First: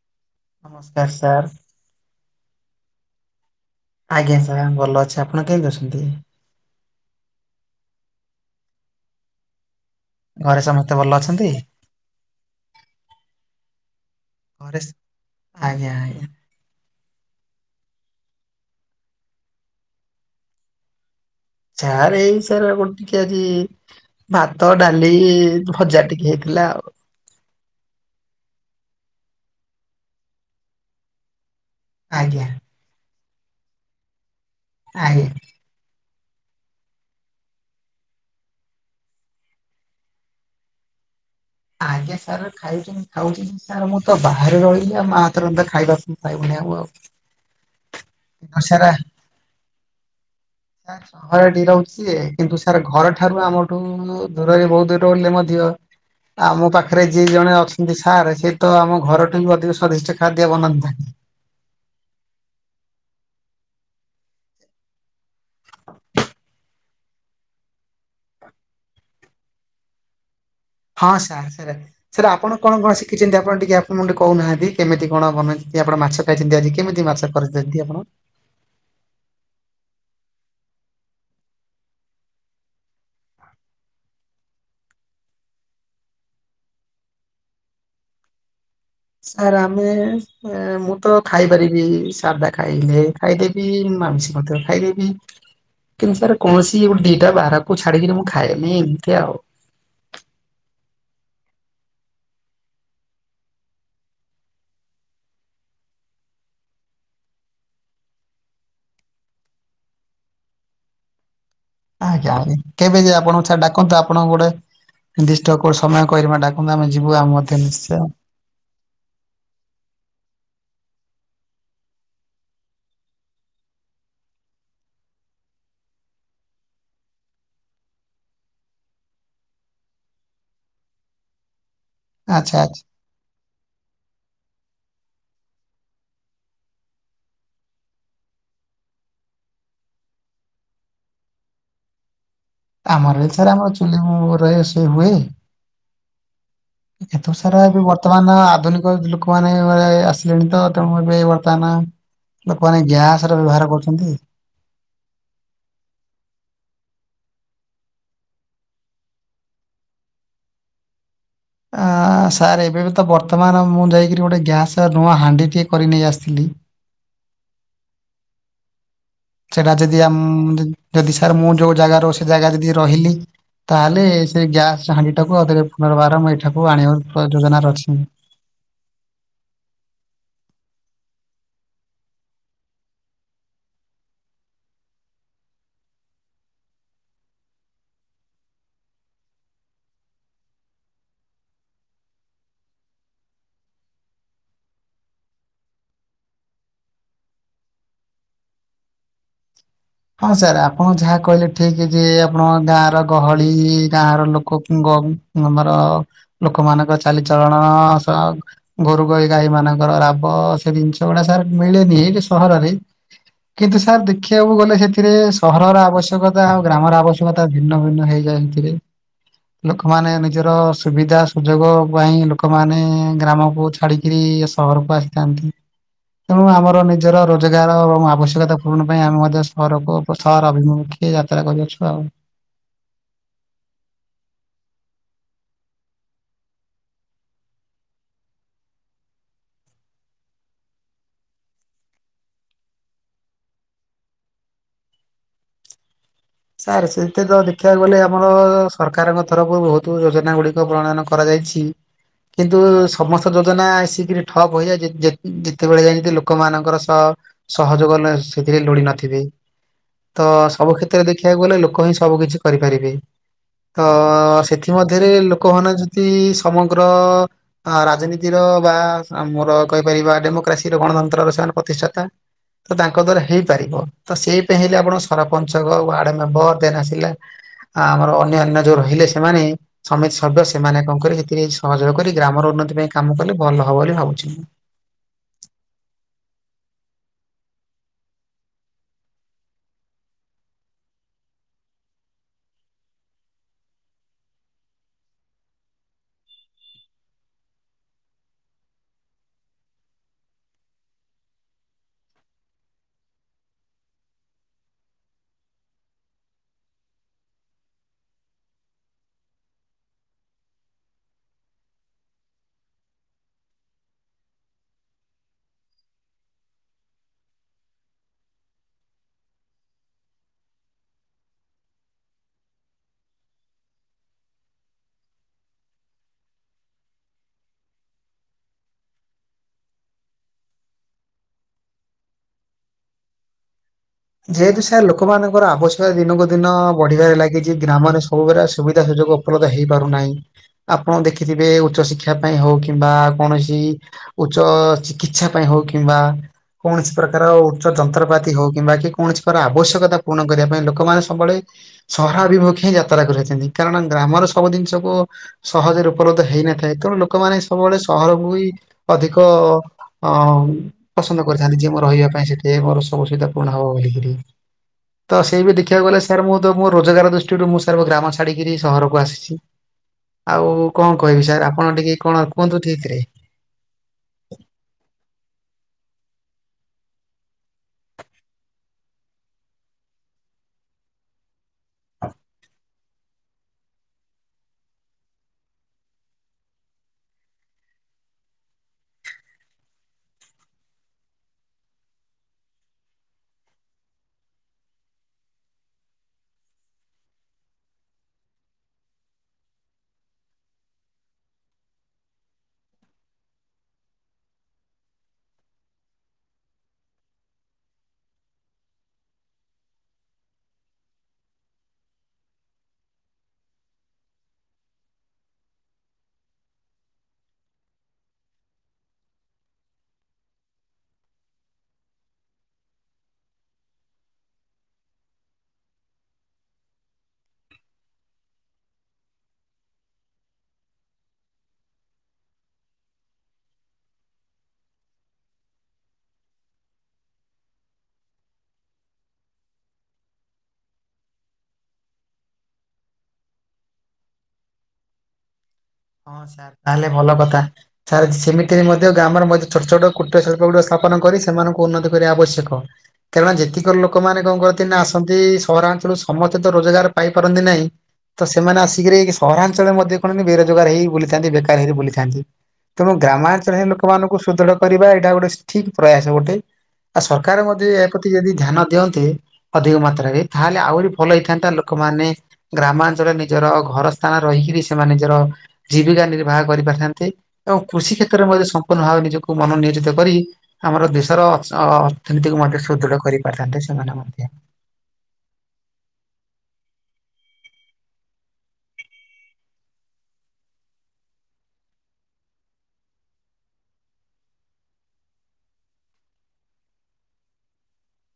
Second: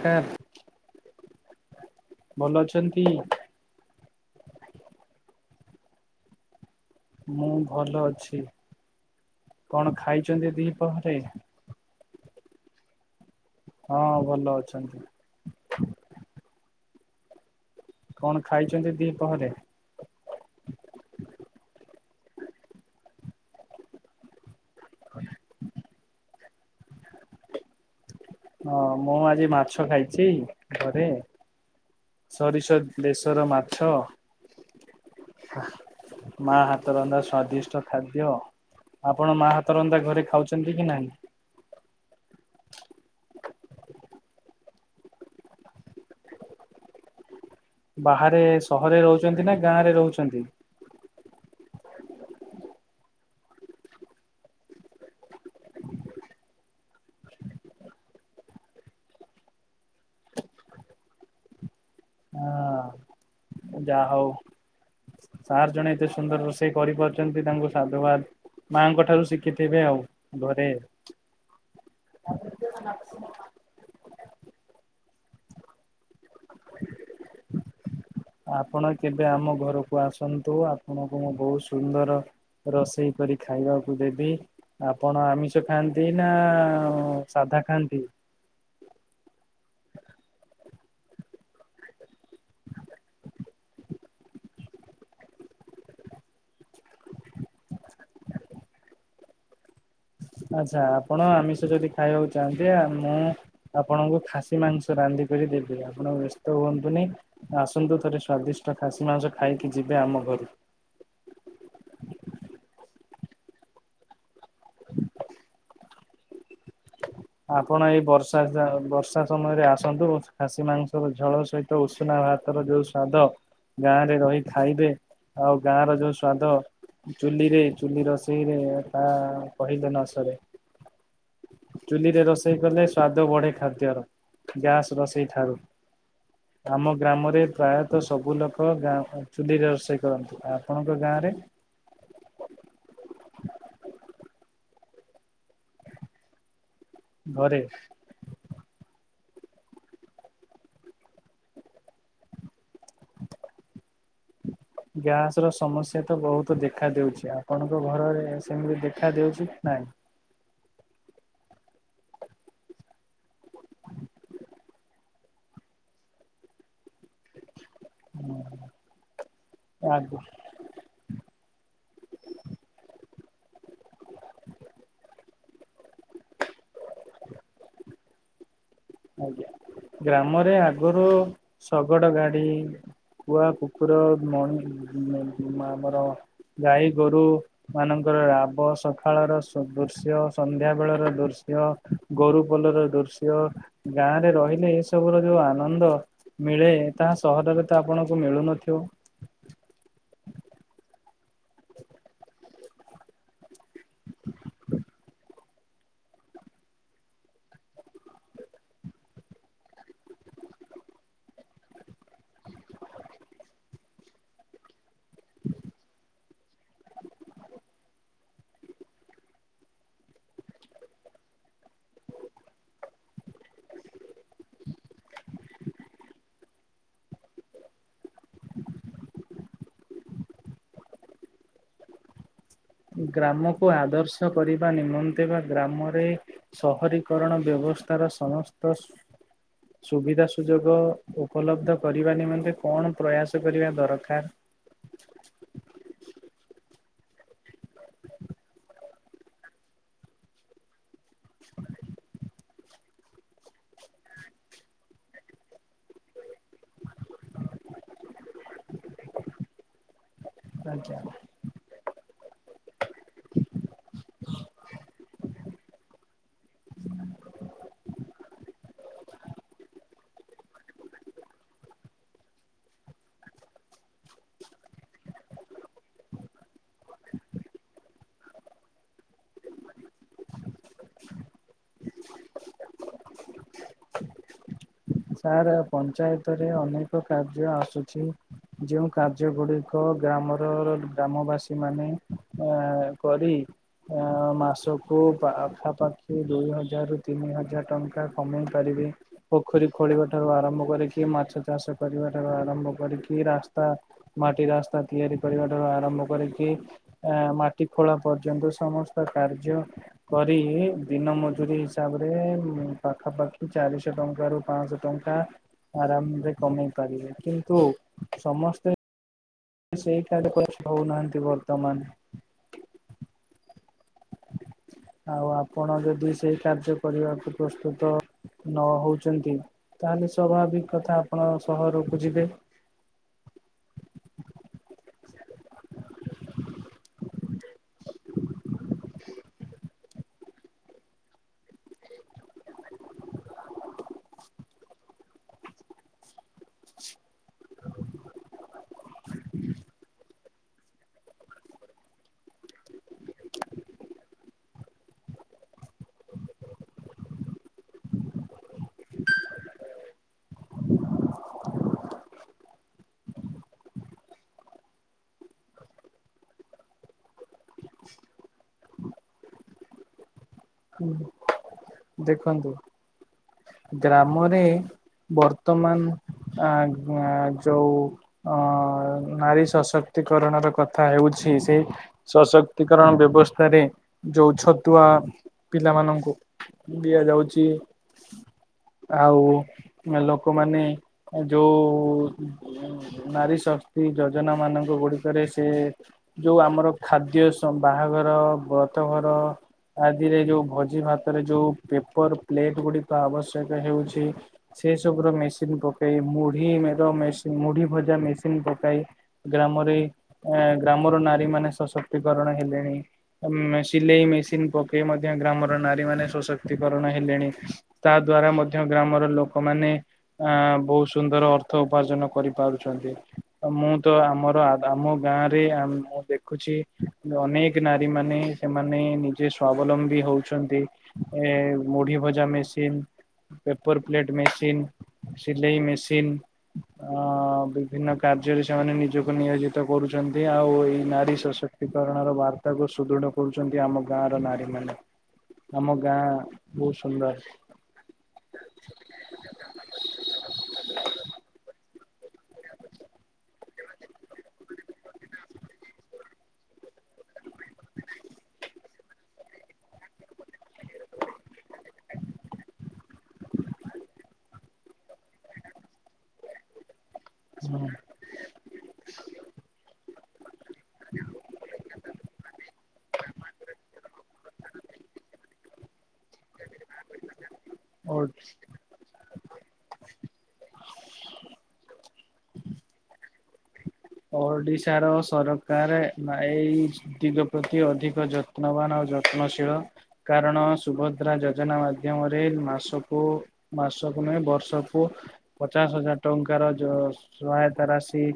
ହୁଁ ନମସ୍କାର, ସାର୍। ଭଲ ଅଛନ୍ତି? ଆଜ୍ଞା ସାର୍ ଭଲ ଅଛି, ଆପଣ କେମିତି ଅଛନ୍ତି? ମୁଁ ଭଲ ଅଛି, କଣ ଖାଇଛନ୍ତି ଘରେ ସମସ୍ତେ ଭଲ ଦିପହରେ? ଅଛନ୍ତି ହଁ, ଭଲ ଘରେ ସ- ଅଛନ୍ତି। ଆଜ୍ଞା ଆଜ୍ଞା। କଣ ଖାଇଛନ୍ତି ଦିପହରେ? ଚାହାରେ ଏଇ ସାର ଗୋଟେ ଟିକେ ଆଜି ଭାତ, ଡାଲି, ଭଜା ଟିକେ ହେଇଥିଲା ଆଉ। ହଁ, ମୁଁ ଆଜି ମାଛ ଖାଇଛି ଘରେ ଆଜ୍ଞା ସୋରିଷ ବେସର ମାଛ, ଆଜ୍ଞା ମାଁ ହାତ ରନ୍ଧା ସ୍ଵାଦିଷ୍ଟ ଖାଦ୍ୟ ଆପଣ ମା ହାତ ରନ୍ଧା ଘରେ ଖାଉଛନ୍ତି କି ନାହିଁ? ଆଜ୍ଞା ସାର୍ ଖାଇଛି ଖାଉଛି କି ସାର୍ ମୁଁ ତ ବାହାରେ ରହିଲି ଆଉ ମାଁ ହାତରନ୍ଧା ଖାଇବାକୁ ପାଇଁବୁନି ଆଉ ଆଉ। ବାହାରେ ସହରରେ ରହୁଛନ୍ତି ନା ଗାଁରେ ରହୁଛନ୍ତି? [unintelligible] ଘରଠି ରହୁଛି ଯେ କିନ୍ତୁ ସାର୍ ଘର ଠାରୁ ଆମଠୁ ଦୂରରେ ବହୁତ ଦୂର ହେଲେ ମଧ୍ୟ ଆମ ପାଖରେ ଯିଏ ଜଣେ ଅଛନ୍ତି ସାର୍ ସିଏ ତ ଆମ ଘରଠୁ ବି ଅଧିକ ସ୍ଵାଦିଷ୍ଟ ଖାଦ୍ୟ ବନାନ୍ତି। ହଁ ଯାହା ହଉ ସାର୍ ଜଣେ ଏତେ ସୁନ୍ଦର ରୋଷେଇ କରିପାରୁଛନ୍ତି ତାଙ୍କୁ ସାଧୁବାଦ। ମାଆଙ୍କ ଠାରୁ ଶିଖିଥିବେ ଆଉ ଘରେ? ହଁ ସାର୍ ସେଟା, ସାର୍ ଆପଣ କଣ କଣ ଶିଖିଛନ୍ତି ଆପଣ ଟିକେ ଆପଣ ମତେ କହୁନାହାନ୍ତି କେମିତି କଣ ବନାନ୍ତି? ଆଜି ଆପଣ ମାଛ ଖାଇଛନ୍ତି, ଆଜି କେମିତି ମାଛ କରିଛନ୍ତି ଆପଣ? ଆପଣ କେବେ ଆମ ଘରକୁ ଆସନ୍ତୁ ଆପଣଙ୍କୁ ମୁଁ ବହୁତ ସୁନ୍ଦର, ରୋଷେଇ କରି ଖାଇବାକୁ ଦେବି। ଆପଣ ଆମିଷ ଖାଆନ୍ତି ନା ସାଧା ଖାଆନ୍ତି? ସାର ଆମେ ଏ ମୁଁ ତ ଖାଇପାରିବି ଶାଧା ଖାଇଲେ ଖାଇଦେବି ମାଛ ମଧ୍ୟ ଖାଇଦେବି, କିନ୍ତୁ ସାର୍ କୌଣସି ଗୋଟେ ଦିଟା ବାହାରକୁ ଛାଡିକିରି ମୁଁ ଖାଏନି ଏମିତି ଆଉ। ଆଚ୍ଛା ଆପଣ ଆମିଷ ଯଦି ଖାଇବାକୁ ଚାହାନ୍ତି ଆ ମୁଁ ଆପଣଙ୍କୁ ଖାସି ମାଂସ ରାନ୍ଧିକରି ଦେବି ଆପଣ ବ୍ୟସ୍ତ ହୁଅନ୍ତୁନି। ଆସନ୍ତୁ ଥରେ ସ୍ଵାଦିଷ୍ଟ ଖାସି ମାଂସ ଖାଇକି ଯିବେ ଆମ ଘରୁ। ଆଜ୍ଞା ଆଜ୍ଞା କେବେ ଯେ ଆପଣଙ୍କୁ ଛା ଡାକନ୍ତ ଆପଣ ଗୋଟେ ନିଦ୍ଧିଷ୍ଟ କୋଉ ସମୟ କରିବା ଡା ଆମେ ଯିବୁ ଗା ଆପଣ ଏଇ ବର୍ଷ ସ ବର୍ଷା ସମୟରେ ଆସନ୍ତୁ ଖାସି ମାଂସର ଝଳ ସହିତ ଉଷୁନା ଭାତର ଯୋଉ ସ୍ଵାଦ। ଗାଁ ରେ ରହି ଖାଇବେ ଆଉ ଗାଁ ର ଯୋଉ ସ୍ଵାଦ ଚୁଲିରେ ଚୁଲି ରୋଷେଇରେ ତା କହିଲେ ନ ସରେ। ଚୁଲିରେ ଆଚ୍ଛା ରୋଷେଇ ଆଚ୍ଛା। କଲେ ସ୍ୱାଦ ବଢ଼େ ଖାଦ୍ୟର ଗ୍ୟାସ୍ ରୋଷେଇଠାରୁ। ଆମ ଗ୍ରାମରେ ପ୍ରାୟତଃ ସବୁ ଲୋକ ଗାଁ ଚୁଲିରେ ରୋଷେଇ କରନ୍ତି ଆପଣଙ୍କ ଗାଁ ରେ ଆମର ଏ ସରେ ଆମର ଚୁଲି [unintelligible] ରହ ସେ ହୁଏ। ଏତ ସାରା ଘରେ ଏବେ ବତ୍ ବର୍ତ୍ତମାନ ଆଧୁନିକ ଲୋକମାନୋନ ଆସିଲେଣି ତ ତେଣୁ ଏବେ ବର୍ତ୍ତମାନ ଲୋକମାନେ ଗ୍ୟାସ ର ବ୍ୟବହାର କରୁଛନ୍ତି। ଗ୍ୟାସ ର ସମସ୍ୟା ତ ବହୁତ ଦେଖା ଦେଉଛି ଆପଣଙ୍କ ଘରରେ ସେମିତି ଦେଖା ଦେଉଛି ନାହିଁ? ଆଁ ସାର୍ ଏବେ ବି ତ ବର୍ତ୍ତମାନ ମୁଁ ଯାଇକରି ଗୋଟେ ଗ୍ୟାସ୍ ନୂଆ ହାଣ୍ଡିଟିିଏ କରି ନେଇ ଆସିଥିଲି। ହୁଁ। ସେଟା ଯଦି ଆମ୍ ଯଦି ସାର୍ ମୁଁ ଯୋଉ ଜାଗା ରହୁ ସେ ଜାଗା ଯଦି ରହିଲି। ତାହେଲେ ସେ ଗ୍ୟାସ୍ ହାଣ୍ଡି ଟାକୁରେ ପୁନର୍ବାରମ୍ ଏଇଠାକୁ ଆଣିବାର ଯୋଜନା ଅଛି। ଆଜ୍ଞା ଗ୍ରାମରେ ଆଗରୁ ଶଗଡ ଗାଡି କୁଆ କୁକୁର ମଇଁ ମଇ ଆମର ଗାଈ ଗୋରୁ ମାନଙ୍କର ରାବ ସକାଳର ସଦୃଶ୍ୟ ସନ୍ଧ୍ୟା ବେଳର ଦୃଶ୍ୟ ଗୋରୁ ପୋଲର ଦୃଶ୍ୟ ଗାଁରେ ରହିଲେ ଏ ସବୁର ଯୋଉ ଆନନ୍ଦ ମିଳେ ତାହା ସହରରେ ତ ଆପଣଙ୍କୁ ମିଳୁନଥିବ। ହଁ ସାର୍ ଆପଣ ଯାହା କହିଲେ ଠିକ ଯେ ଆପଣ ଗାଁ ର ଗହଳି ଗାଁ ର ଲୋକ କି କ ଆମର ଲୋକମାନଙ୍କ ଚାଲିଚଳଣ ସହ ଗୋରୁ ଗଈ ଗାଈ ମାନଙ୍କର ରାବ ସେ ଜିନିଷ ଗୁଡା ସାର୍ ମିଳେନି ଏଇଟି ସହରରେ କିନ୍ତୁ ସାର୍ ଦେଖିବାକୁ ଗଲେ ସେଥିରେ ସହରର ଆବଶ୍ୟକତା ଆଉ ଗ୍ରାମର ଆବଶ୍ୟକତା ଭିନ୍ନ ଭିନ୍ନ ହେଇଯାଏ ଏଥିରେ ଲୋକମାନେ ନିଜର ସୁବିଧା ସୁଯୋଗ ପାଇଁ ଲୋକମାନେ ଗ୍ରାମକୁ ଛାଡିକିରି ସହରକୁ ଆସିଥାନ୍ତି ତେଣୁ ଆମର ନିଜର ରୋଜଗାର ଏବଂ ଆବଶ୍ୟକତା ପୂରଣ ପାଇଁ ଆମେ ମଧ୍ୟ ସ ଘରକୁ ଉପସହର ଅଭିମୁଖେ ଯାତ୍ରା କରିଅଛୁ ଆଉ। ଗ୍ରାମକୁ ଆଦର୍ଶ କରିବା ନିମନ୍ତେ ବା ଗ୍ରାମରେ ସହରୀକରଣ ବ୍ୟବସ୍ଥାର ସମସ୍ତ ସୁବିଧା ସୁଯୋଗ ଉପଲବ୍ଧ କରିବା ନିମନ୍ତେ କଣ ପ୍ରୟାସ କରିବା ଦରକାର? ସାର୍ ସେତେ ତ ଦେଖିବାକୁ ଗଲେ ଆମର ସରକାରଙ୍କ ତରଫରୁ ବହୁତ ଯୋଜନା ଗୁଡିକ ପ୍ରଣୟନ କ ରାଯାଇଛି କି ନ୍ତୁ ସମସ୍ତ ଯୋଜନା ଆସିକରି ଠପ୍ ହେଇଯାଏ ଯେ ଯେ ଯେତେବେଳେ ଯାଇ ଲୋକମାନଙ୍କର ଅ ସହଯୋଗ ସେଥିରେ ଲୋଡି ନଥିବେ ତ ସବୁ ଆଜ୍ଞା। କ୍ଷେତ୍ରରେ ଯ ଦେଖିବାକୁ ଗଲେ ଲୋକ ହିଁ ସବୁ କିିଛି କରିପାରିବେ। ତ ସେଥିମଧରେ ଲୋକମାନେ ଯଦି ସମଗ୍ର ଆ ରାଜନୀତି ତିର ବା ଆମର କହିପାରିବା ଡେମୋକାସି ଗଣତନ୍ତ୍ରର ସେମାନେ ପ୍ରତିଷ୍ଠାତା। ତ ତାଙ୍କ ଦ୍ଵାରା ହେଇପାରିବ ତ ସେଇ ପାଇଁ ହେଲେ ଆପଣଙ୍କ ସରପଞ୍ଚଙ୍କ ୱାର୍ଡ ବ ଆସିଲା। ଆ ଆମର ଅନ୍ୟ ଅନ୍ୟ ଯୋଉ ରହିଲେ ସେମାନେ ସମିତି ସଭ୍ୟ ସେମାନେ କଣ କରିବେ? ଏଥିରେ ସହଯୋଗ କରି ଗ୍ରାମର ଉନ୍ନତି ପାଇଁ କାମ କଲେ ଭଲ ହବ ବୋଲି ଭାବୁଛନ୍ତି। ସାର୍ ପଞ୍ଚାୟତରେ ଅନେକ କାର୍ଯ୍ୟ ଆସୁଛି। ଯେଉଁ କାର୍ଯ୍ୟ ଗୁଡିକ ଗ୍ରାମର ଗ୍ରାମବାସୀ ମାନେ ଅ କରି ଅଁ, ମାସକୁ ପା ପାଖାପାଖି ଦୁଇ ହଜାରରୁ ତିନି ହଜାର ଟଙ୍କା କମେଇ ପାରିବି। ପୋଖରୀ ଖୋଳିବା ଠୁ ଆରମ୍ଭ କରିକି, ମାଛ ଚାଷ କରିବା ଠାରୁ ଆରମ୍ଭ କରିକି ରାସ୍ତା ମାଟି ରାସ୍ତା ତିଆରି କରିବାଠୁ ଆରମ୍ଭ କରିକି ଅଁ ମାଟି ଖୋଳା ପର୍ଯ୍ୟନ୍ତ ସମସ୍ତ କାର୍ଯ୍ୟ କରି ଦିନ ମଜୁରି ହିସାବରେ ପାଖାପାଖି ଚାରିଶହ ଟଙ୍କ ର ପାଞ୍ଚଶହ ଟଙ୍କା ଆରାମରେ କମେଇ ପାରିବେ। କିନ୍ତୁ ସମସ୍ତେ ସେଇଠାରେ ପଛ ହଉନାହାନ୍ତି ବର୍ତ୍ତମାନ। ଆଉ ଆପଣ ଯଦି ସେଇ କାର୍ଯ୍ୟ କରିବାକୁ ପ୍ରସ୍ତୁତ ନ ହଉଛନ୍ତି, ତାହାଲେ ସ୍ଵଭାବିକ କଥା ଆପଣ ସହରକୁ ଯିବେ। ଯେହେତୁ ସାର୍ ଲୋକମାନଙ୍କର ଆବଶ୍ୟକତା ଦିନକୁ ଦିନ ବଢିବାରେ ଲାଗିଛି, ଗ୍ରାମରେ ସବୁବେଳେ ସୁବିଧା ସୁଯୋଗ ଉପଲବ୍ଧ ହେଇପାରୁନାହିଁ। ଆପଣ ଦେଖିଥିବେ ଉଚ୍ଚ ଶିକ୍ଷା ପାଇଁ ହଉ କିମ୍ବା କୌଣସି ଉଚ୍ଚ ଚିକିତ୍ସା ପାଇଁ ହଉ କିମ୍ବା କୌଣସି ପ୍ରକାର ଉଚ୍ଚ ଯନ୍ତ୍ରପାତି ହଉ କିମ୍ବା କି କୌଣସି କର ଆବଶ୍ୟକତା ପୂରଣ କରିବା ପାଇଁ ଲୋକମାନେ ସବୁବେଳେ ସହରା ଅଭିମୁଖେ ହିଁ ଯାତ୍ରା କରିଚନ୍ତି। କାରଣ ଗ୍ରାମର ସବୁ ଜିନିଷକୁ ସହଜରେ ଉପଲବ୍ଧ ହେଇନଥାଏ। ତେଣୁ ଲୋକମାନେ ସବୁବେଳେ ସହରକୁ ବି ଅଧିକ ଅ ପସନ୍ଦ କରିଥାନ୍ତି। ଯିଏ ମୋର ରହିବା ପାଇଁ ସେଠି ମୋର ସବୁ ସୁବିଧା ପୂରଣ ହବ ବୋଲିକିରି। ତ ସେଇ ବି ଦେଖିବାକୁ ଗଲେ ସାର୍, ମୁଁ ତ ମୋ ରୋଜଗାର ଦୃଷ୍ଟିରୁ ମୁଁ ସାର୍ ଗ୍ରାମ ଛାଡ଼ିକିରି ସହରକୁ ଆସିଛି। ହ ଆଉ କଣ କହିବି ସାର୍, ଆପଣ ଟିକେ କଣ ଦେଖନ୍ତୁ କୁହନ୍ତୁ ଠିକରେ। ଗ୍ରାମରେ ବର୍ତ୍ତମାନ ଆ-ଆଁ ଯୋଉ ଅ-ଅ ନାରୀ ସଶକ୍ତିକରଣର କଥା ହେଉଛି ସେ ସଶକ୍ତିକରଣ ବ୍ୟବସ୍ଥାରେ ଯୋଉ ଛତୁଆ ପିଲାମାନଙ୍କୁ ଦିଆଯାଉଚି। ଆଉ ଏ ଲୋକମାନେ ଯୋଉ-ଉ ନାରୀଶକ୍ତି ଯୋଜନା ମାନଙ୍କ ଗୁଡିକରେ ସେ ଯୋଉ ଆମର ଖାଦ୍ୟ ସମ୍ ବାହାଘର, ବ୍ରତ ଘର ଆଦିରେ ଯୋଉ ଭୋଜି ଭାତରେ ଯୋଉ ପେପର ପ୍ଲେଟ ଗୁଡିକ ଆବଶ୍ୟକ ହେଉଛି ସେ ସବୁର ମେସିନ ପକେଇ, ମୁଢି ମେଡ ମେସିନ୍, ମୁଢି ଭଜା ମେସିନ ପକାଇ ଗ୍ରାମରେ ଏଁ ଗ୍ରାମର ନାରୀ ମାନେ ସଶକ୍ତିକରଣ ହେଲେଣି। ମେ ଶିଲେଇ ମେସିନ୍ ପକେଇ ମ ଧ୍ୟ ଗ୍ରାମର ନାରୀ ମାନେ ସଶକ୍ତିକରଣ ହେଲେଣି। ତା ଦ୍ଵାରା ମଧ୍ୟ ଗ୍ରାମର ଲୋକମାନେ ଆଁ ବୋହୁତ ସୁନ୍ଦର ଅର୍ଥ ଉପାର୍ଜନ କରିପାରୁଛନ୍ତି। ମୁଁ ତ ଆମର ଆ ଆମ ଗାଁରେ ଆମ୍ ମୁଁ ଦେଖୁଛି ଅନେକ ନାରୀ ମାନେ ସେମାନେ ନିଜେ ସ୍ଵାବଲମ୍ବ ବି ହଉଛନ୍ତି। ଏ ମୁଢି ଭଜା ମେସିନ, ପେପର ପ୍ଲେଟ ମେସିନ ସିଲେଇ ମେସିନ୍, ଅ ବିଭିନ୍ନ କାର୍ଯ୍ୟରେ ସେମାନେ ନିଜକୁ ନିୟୋଜିତ କରୁଛନ୍ତି। ଆଉ ଏଇ ନାରୀ ସଶ ତିକରଣର ବାର୍ତ୍ତାକୁ ସୁଦୃଢ଼ କରୁଛନ୍ତି ଆମ ଗାଁର ନାରୀମାନେ। ଆମ ଗାଁ ହଁ ସାର୍, ବହୁତ ତାହେଲେ ସୁନ୍ଦର ଭଲ କଥା। ସାରେ ସେମିତିରେ ମଧ୍ୟ ଗ୍ରାମର ମଧ୍ୟ ଛୋଟ ଛୋଟ କୁଟ୍ର ଶିଳ୍ପ ଗୁଡିକ ସ୍ଥାପନ କରି ସେମାନଙ୍କୁ ଉନ୍ନତି କରିବା ଆବଶ୍ୟକ। କାରଣ ଯେତିକ ଲୋକମାନେ କଣ କରନ୍ତି ନା ଆସନ୍ତି-ଇ ସହରାଞ୍ଚଳରୁ ସମସ୍ତେ ତ ରୋଜଗାର ପାଇପାରନ୍ତି ନାହିଁ ତ ସେମାନେ ଆସିକିରି ସହରାଞ୍ଚଳରେ ମଧ୍ୟ କଣ ବେରୋ ଜୋଗାର ହେଇ ବୁଲିଥାନ୍ତି, ବେକାର ହେଇ ବୁଲିଥାନ୍ତି। ତେଣୁ ଗ୍ରାମାଞ୍ଚଳରେ ଲୋକମାନଙ୍କୁ ସୁଦୃଢ କରିବା ଏଇଟା ଗୋଟେ ସି ଠିକ ପ୍ରୟାସ ଗୋଟେ। ଆଉ ସରକାର ମଧ୍ୟ ଏହା ପ୍ରତି ଯଦି ଧ୍ୟାନ ଦିଅନ୍ତେ ଅଧିକ ମାତ୍ରାରେ। ତାହେଲେ ଆହୁରି ଭଲ ହେଇଥାନ୍ତା ଲୋକମାନେ। ଗ୍ରାମାଞ୍ଚଳରେ ନିଜର ଘର ସ୍ଥାନ ରହିକିରି ସେମାନେ ନିଜର ଜୀବିକା ନିର୍ବାହ କରି ପାରିଥାନ୍ତେ। ଏବଂ କୃଷି ଓ କ୍ଷେତ୍ରରେ ମଧ୍ୟ ସମ୍ପୂର୍ଣ୍ଣ ଭାବେ ନିଜକୁ ମନ ନିୟୋଜିତ କରି। ଆମର ଦେଶର ଅକ୍ସ ଅ ଅର୍ଥନୀତିକୁ ମଧ୍ୟ ସୁଦୃଢ କରିପାରିଥାନ୍ତେ। ସେମାନେ ମଧ୍ୟ। ଓଡିଶାର ସରକାରେ ନା ଏଇ। ଦିଗ ପ୍ରତି ଅଧିକ ଯତ୍ନବାନ ଆଉ ଯତ୍ନଶୀଳ। କାରଣ ସୁଭଦ୍ରା ଯୋଜନା ମାଧ୍ୟମରେ ମାସକୁ। ମାସକୁ ନୁହେଁ ବର୍ଷକୁ ପଚାଶ ହଜାର ଟଙ୍କାର ଯୋ ସହାୟତା ରାଶି।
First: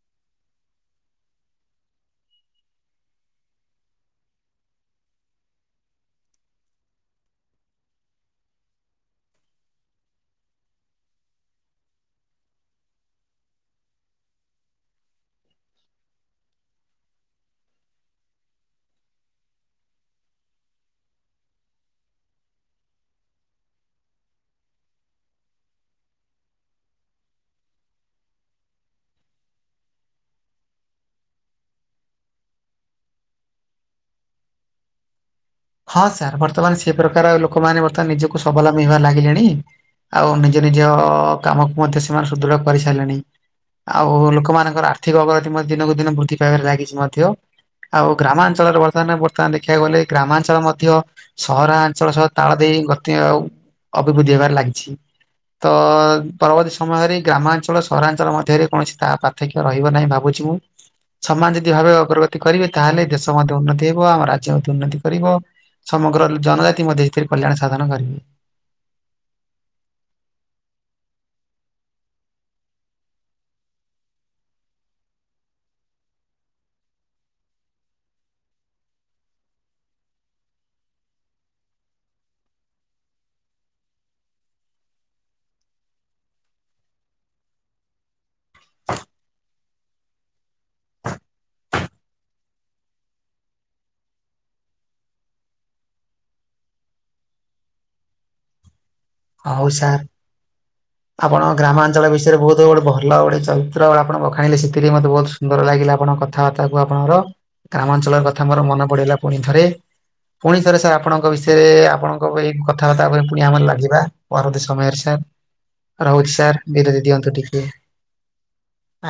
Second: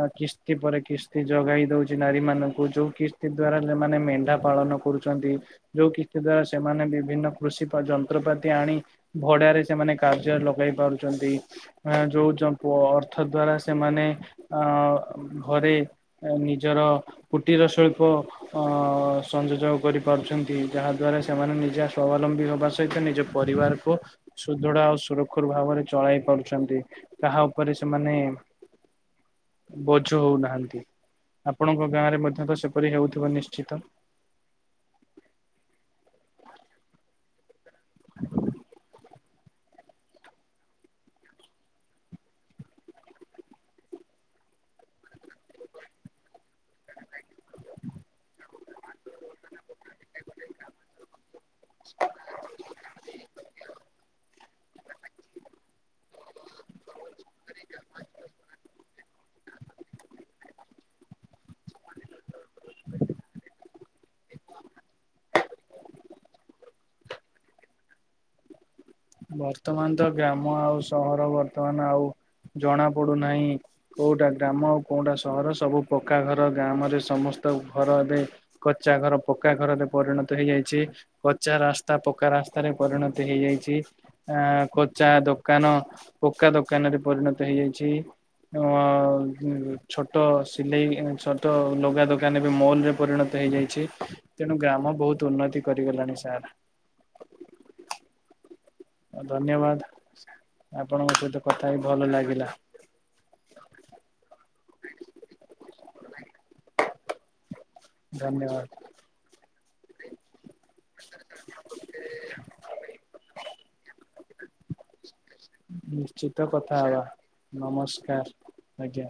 ଅ କିସ୍ତି ପରେ କିସ୍ତି ଯୋଗାଇ ଦଉଛି ନାରୀ ମାନଙ୍କୁ ଯୋଉ କିସ୍ତି ଦ୍ଵାରା ସେମାନେ ମେଣ୍ଢା ପାଳନ କରୁ ଚନ୍ତି ଯୋଉ କିସ୍ତି ଦ୍ଵାରା ସେମାନେ ବିଭିନ୍ନ କୃଷି ପା ଯନ୍ତ୍ରପାତି ଆଣି। ଭଡାରେ ସେମାନେ କାର୍ଯ୍ୟରେ ଲଗାଇ ପାରୁଚନ୍ତି। ଆ ଯୋଉ ଯମ୍ପୁ ଅର୍ଥ ଦ୍ଵାରା ସେମାନେ ଆ ଘରେ। ଏ ନିଜର କୁଟୀର ଶିଳ୍ପ। ଅ ସଂଯଜୋଗ କରିପାରୁଛନ୍ତି ଯାହା ଦ୍ଵାରା ସେମାନେ ନିଜେ ସ୍ୱାବଲମ୍ବୀ ହବା ସହିତ ନିଜ ପରିବାରକୁ। ସୁଦୃଢ ଆଉ ସୁରୁଖୁରୁ ଭାବରେ ଚଳାଇ ପାରୁଛନ୍ତି, କାହା ଉପରେ ସେମାନେ। ବୋଝ ହଉନାହାନ୍ତି ଆପଣଙ୍କ ଗାଁରେ ମଧ୍ୟ ତ ସେପରି ହେଉଥିବ ନିଶ୍ଚିତ। ହଁ ସାର୍ ବର୍ତ୍ତମାନ ସେ ପ୍ରକାର ଲୋକମାନେ ବର୍ତ୍ତମାନ ନିଜକୁ ସ୍ୱାବଲମ୍ବୀ ହେବାରେ ଲାଗିଲେଣି। ଆଉ ନିଜ ନିଜ କାମକୁ ମଧ୍ୟ ସେମାନେ ସୁଦୃଢ କରିସାରିଲେଣି। ଆଉ ଲୋକମାନଙ୍କର ଆର୍ଥିକ ଅଗଗତି ମଧ୍ୟ ଦିନକୁ ଦିନ ବୃଦ୍ଧି ପାଇବାରେ ଲାଗିଛି ମଧ୍ୟ। ଆଉ ଗ୍ରାମାଞ୍ଚଳରେ ବର୍ତ୍ତମାନ ବର୍ତ୍ତମାନ ଦେଖିବାକୁ ଗଲେ ଗ୍ରାମାଞ୍ଚଳ ମଧ୍ୟ। ସହରାଆଞ୍ଚଳ ସହ ତାଳ ଦେଇ ଗତି ଆଉ ଅଭିବୃଦ୍ଧି ହେବାରେ ଲାଗିଛି। ତ ପରବର୍ତ୍ତୀ ସମୟରେ ଗ୍ରାମାଞ୍ଚଳ ସହରାଞ୍ଚଳ ମଧ୍ୟରେ କୌଣସି ତା ପାର୍ଥକ୍ୟ ରହିବ ନାହିଁ ଭାବୁଛି ମୁଁ। ସମାନ ଯଦି ଭାବେ ଅଗ୍ରଗତି କରିବେ ତାହେଲେ ଦେଶ ମଧ୍ୟ ଉନ୍ନତି ହେବ ଆମ ରାଜ୍ୟ ମଧ୍ୟ ଉନ୍ନତି। କରିବ ସମଗ୍ର ଜନଜାତି ମଧ୍ୟ ସେଥିରେ କଲ୍ୟାଣ ସାଧନ କରିବେ। ବର୍ତ୍ତମାନ ତ ଗ୍ରାମ ଆଉ ସହର ବର୍ତ୍ତମାନ ଆଉ ଜଣା ପଡୁନାହିଁ। କୋଉଟା ଗ୍ରାମ ଆଉ କୋଉଟା ସହର ସବୁ ପକ୍କା ଘର ଗ୍ରାମରେ ସମସ୍ତ ଘର ଏବେ। କଚା ଘର ପକ୍କା ଘରରେ ପରିଣତ ହେଇଯାଇଛି। ପଚା ରାସ୍ତା ପକ୍କା ରାସ୍ତାରେ ପରିଣତ ହେଇଯାଇଛି। ଆ କଚା ଦୋକାନ ପକ୍କା ଦୋକାନରେ ପରିଣତ ହେଇଯାଇଛି। ହଁ ଛୋଟ ସିଲେଇ ଛୋଟ ଲୁଗା ଦୋକାନ ବି ମଲ୍ ରେ ପରିଣତ ହେଇ ଯାଇ ଛି ତେଣୁ ଗ୍ରାମ ବହୁତ ଉନ୍ନତି କରିଗଲାଣି ସାର୍। ହଉ ଧନ୍ୟବାଦ। ସାର୍ ଆପଣଙ୍କ ସହିତ ଆପଣ କଥା ହେଇ ଭଲ ଗ୍ରାମାଞ୍ଚଳ ବିଷୟରେ ଲାଗିଲା ବହୁତ ଗୋଟେ ଭଲ ଗୋଟେ ଚ ରିତ୍ର ଆପଣ ବଖାଣିଲେ, ସେଥିରେ ବହୁତ ସୁନ୍ଦର ଲାଗିଲା ଆପଣଙ୍କ କଥାବାର୍ତ୍ତାରୁ ଆପଣଙ୍କର। ଗ୍ରାମାଞ୍ଚଳର କଥା ମୋର ଧନ୍ୟବାଦ ମନ ପଡ଼ିଲା ପୁଣି ଥରେ। ପୁଣି ଥରେ ସାର୍ ଆପଣଙ୍କ ବିଷୟରେ, ଆପଣଙ୍କ ଭଳି କଥାବାର୍ତ୍ତା ଉପରେ ପୁଣି ଆମର ଲାଗିବା। ପରଦ ସମୟରେ ସାର୍, ରହୁଛି ନିଶ୍ଚିତ ସାର୍, କଥା ହେବା ବିରତି ଦିଅନ୍ତୁ ଟିକେ। ନମସ୍କାର ଆଜ୍ଞା।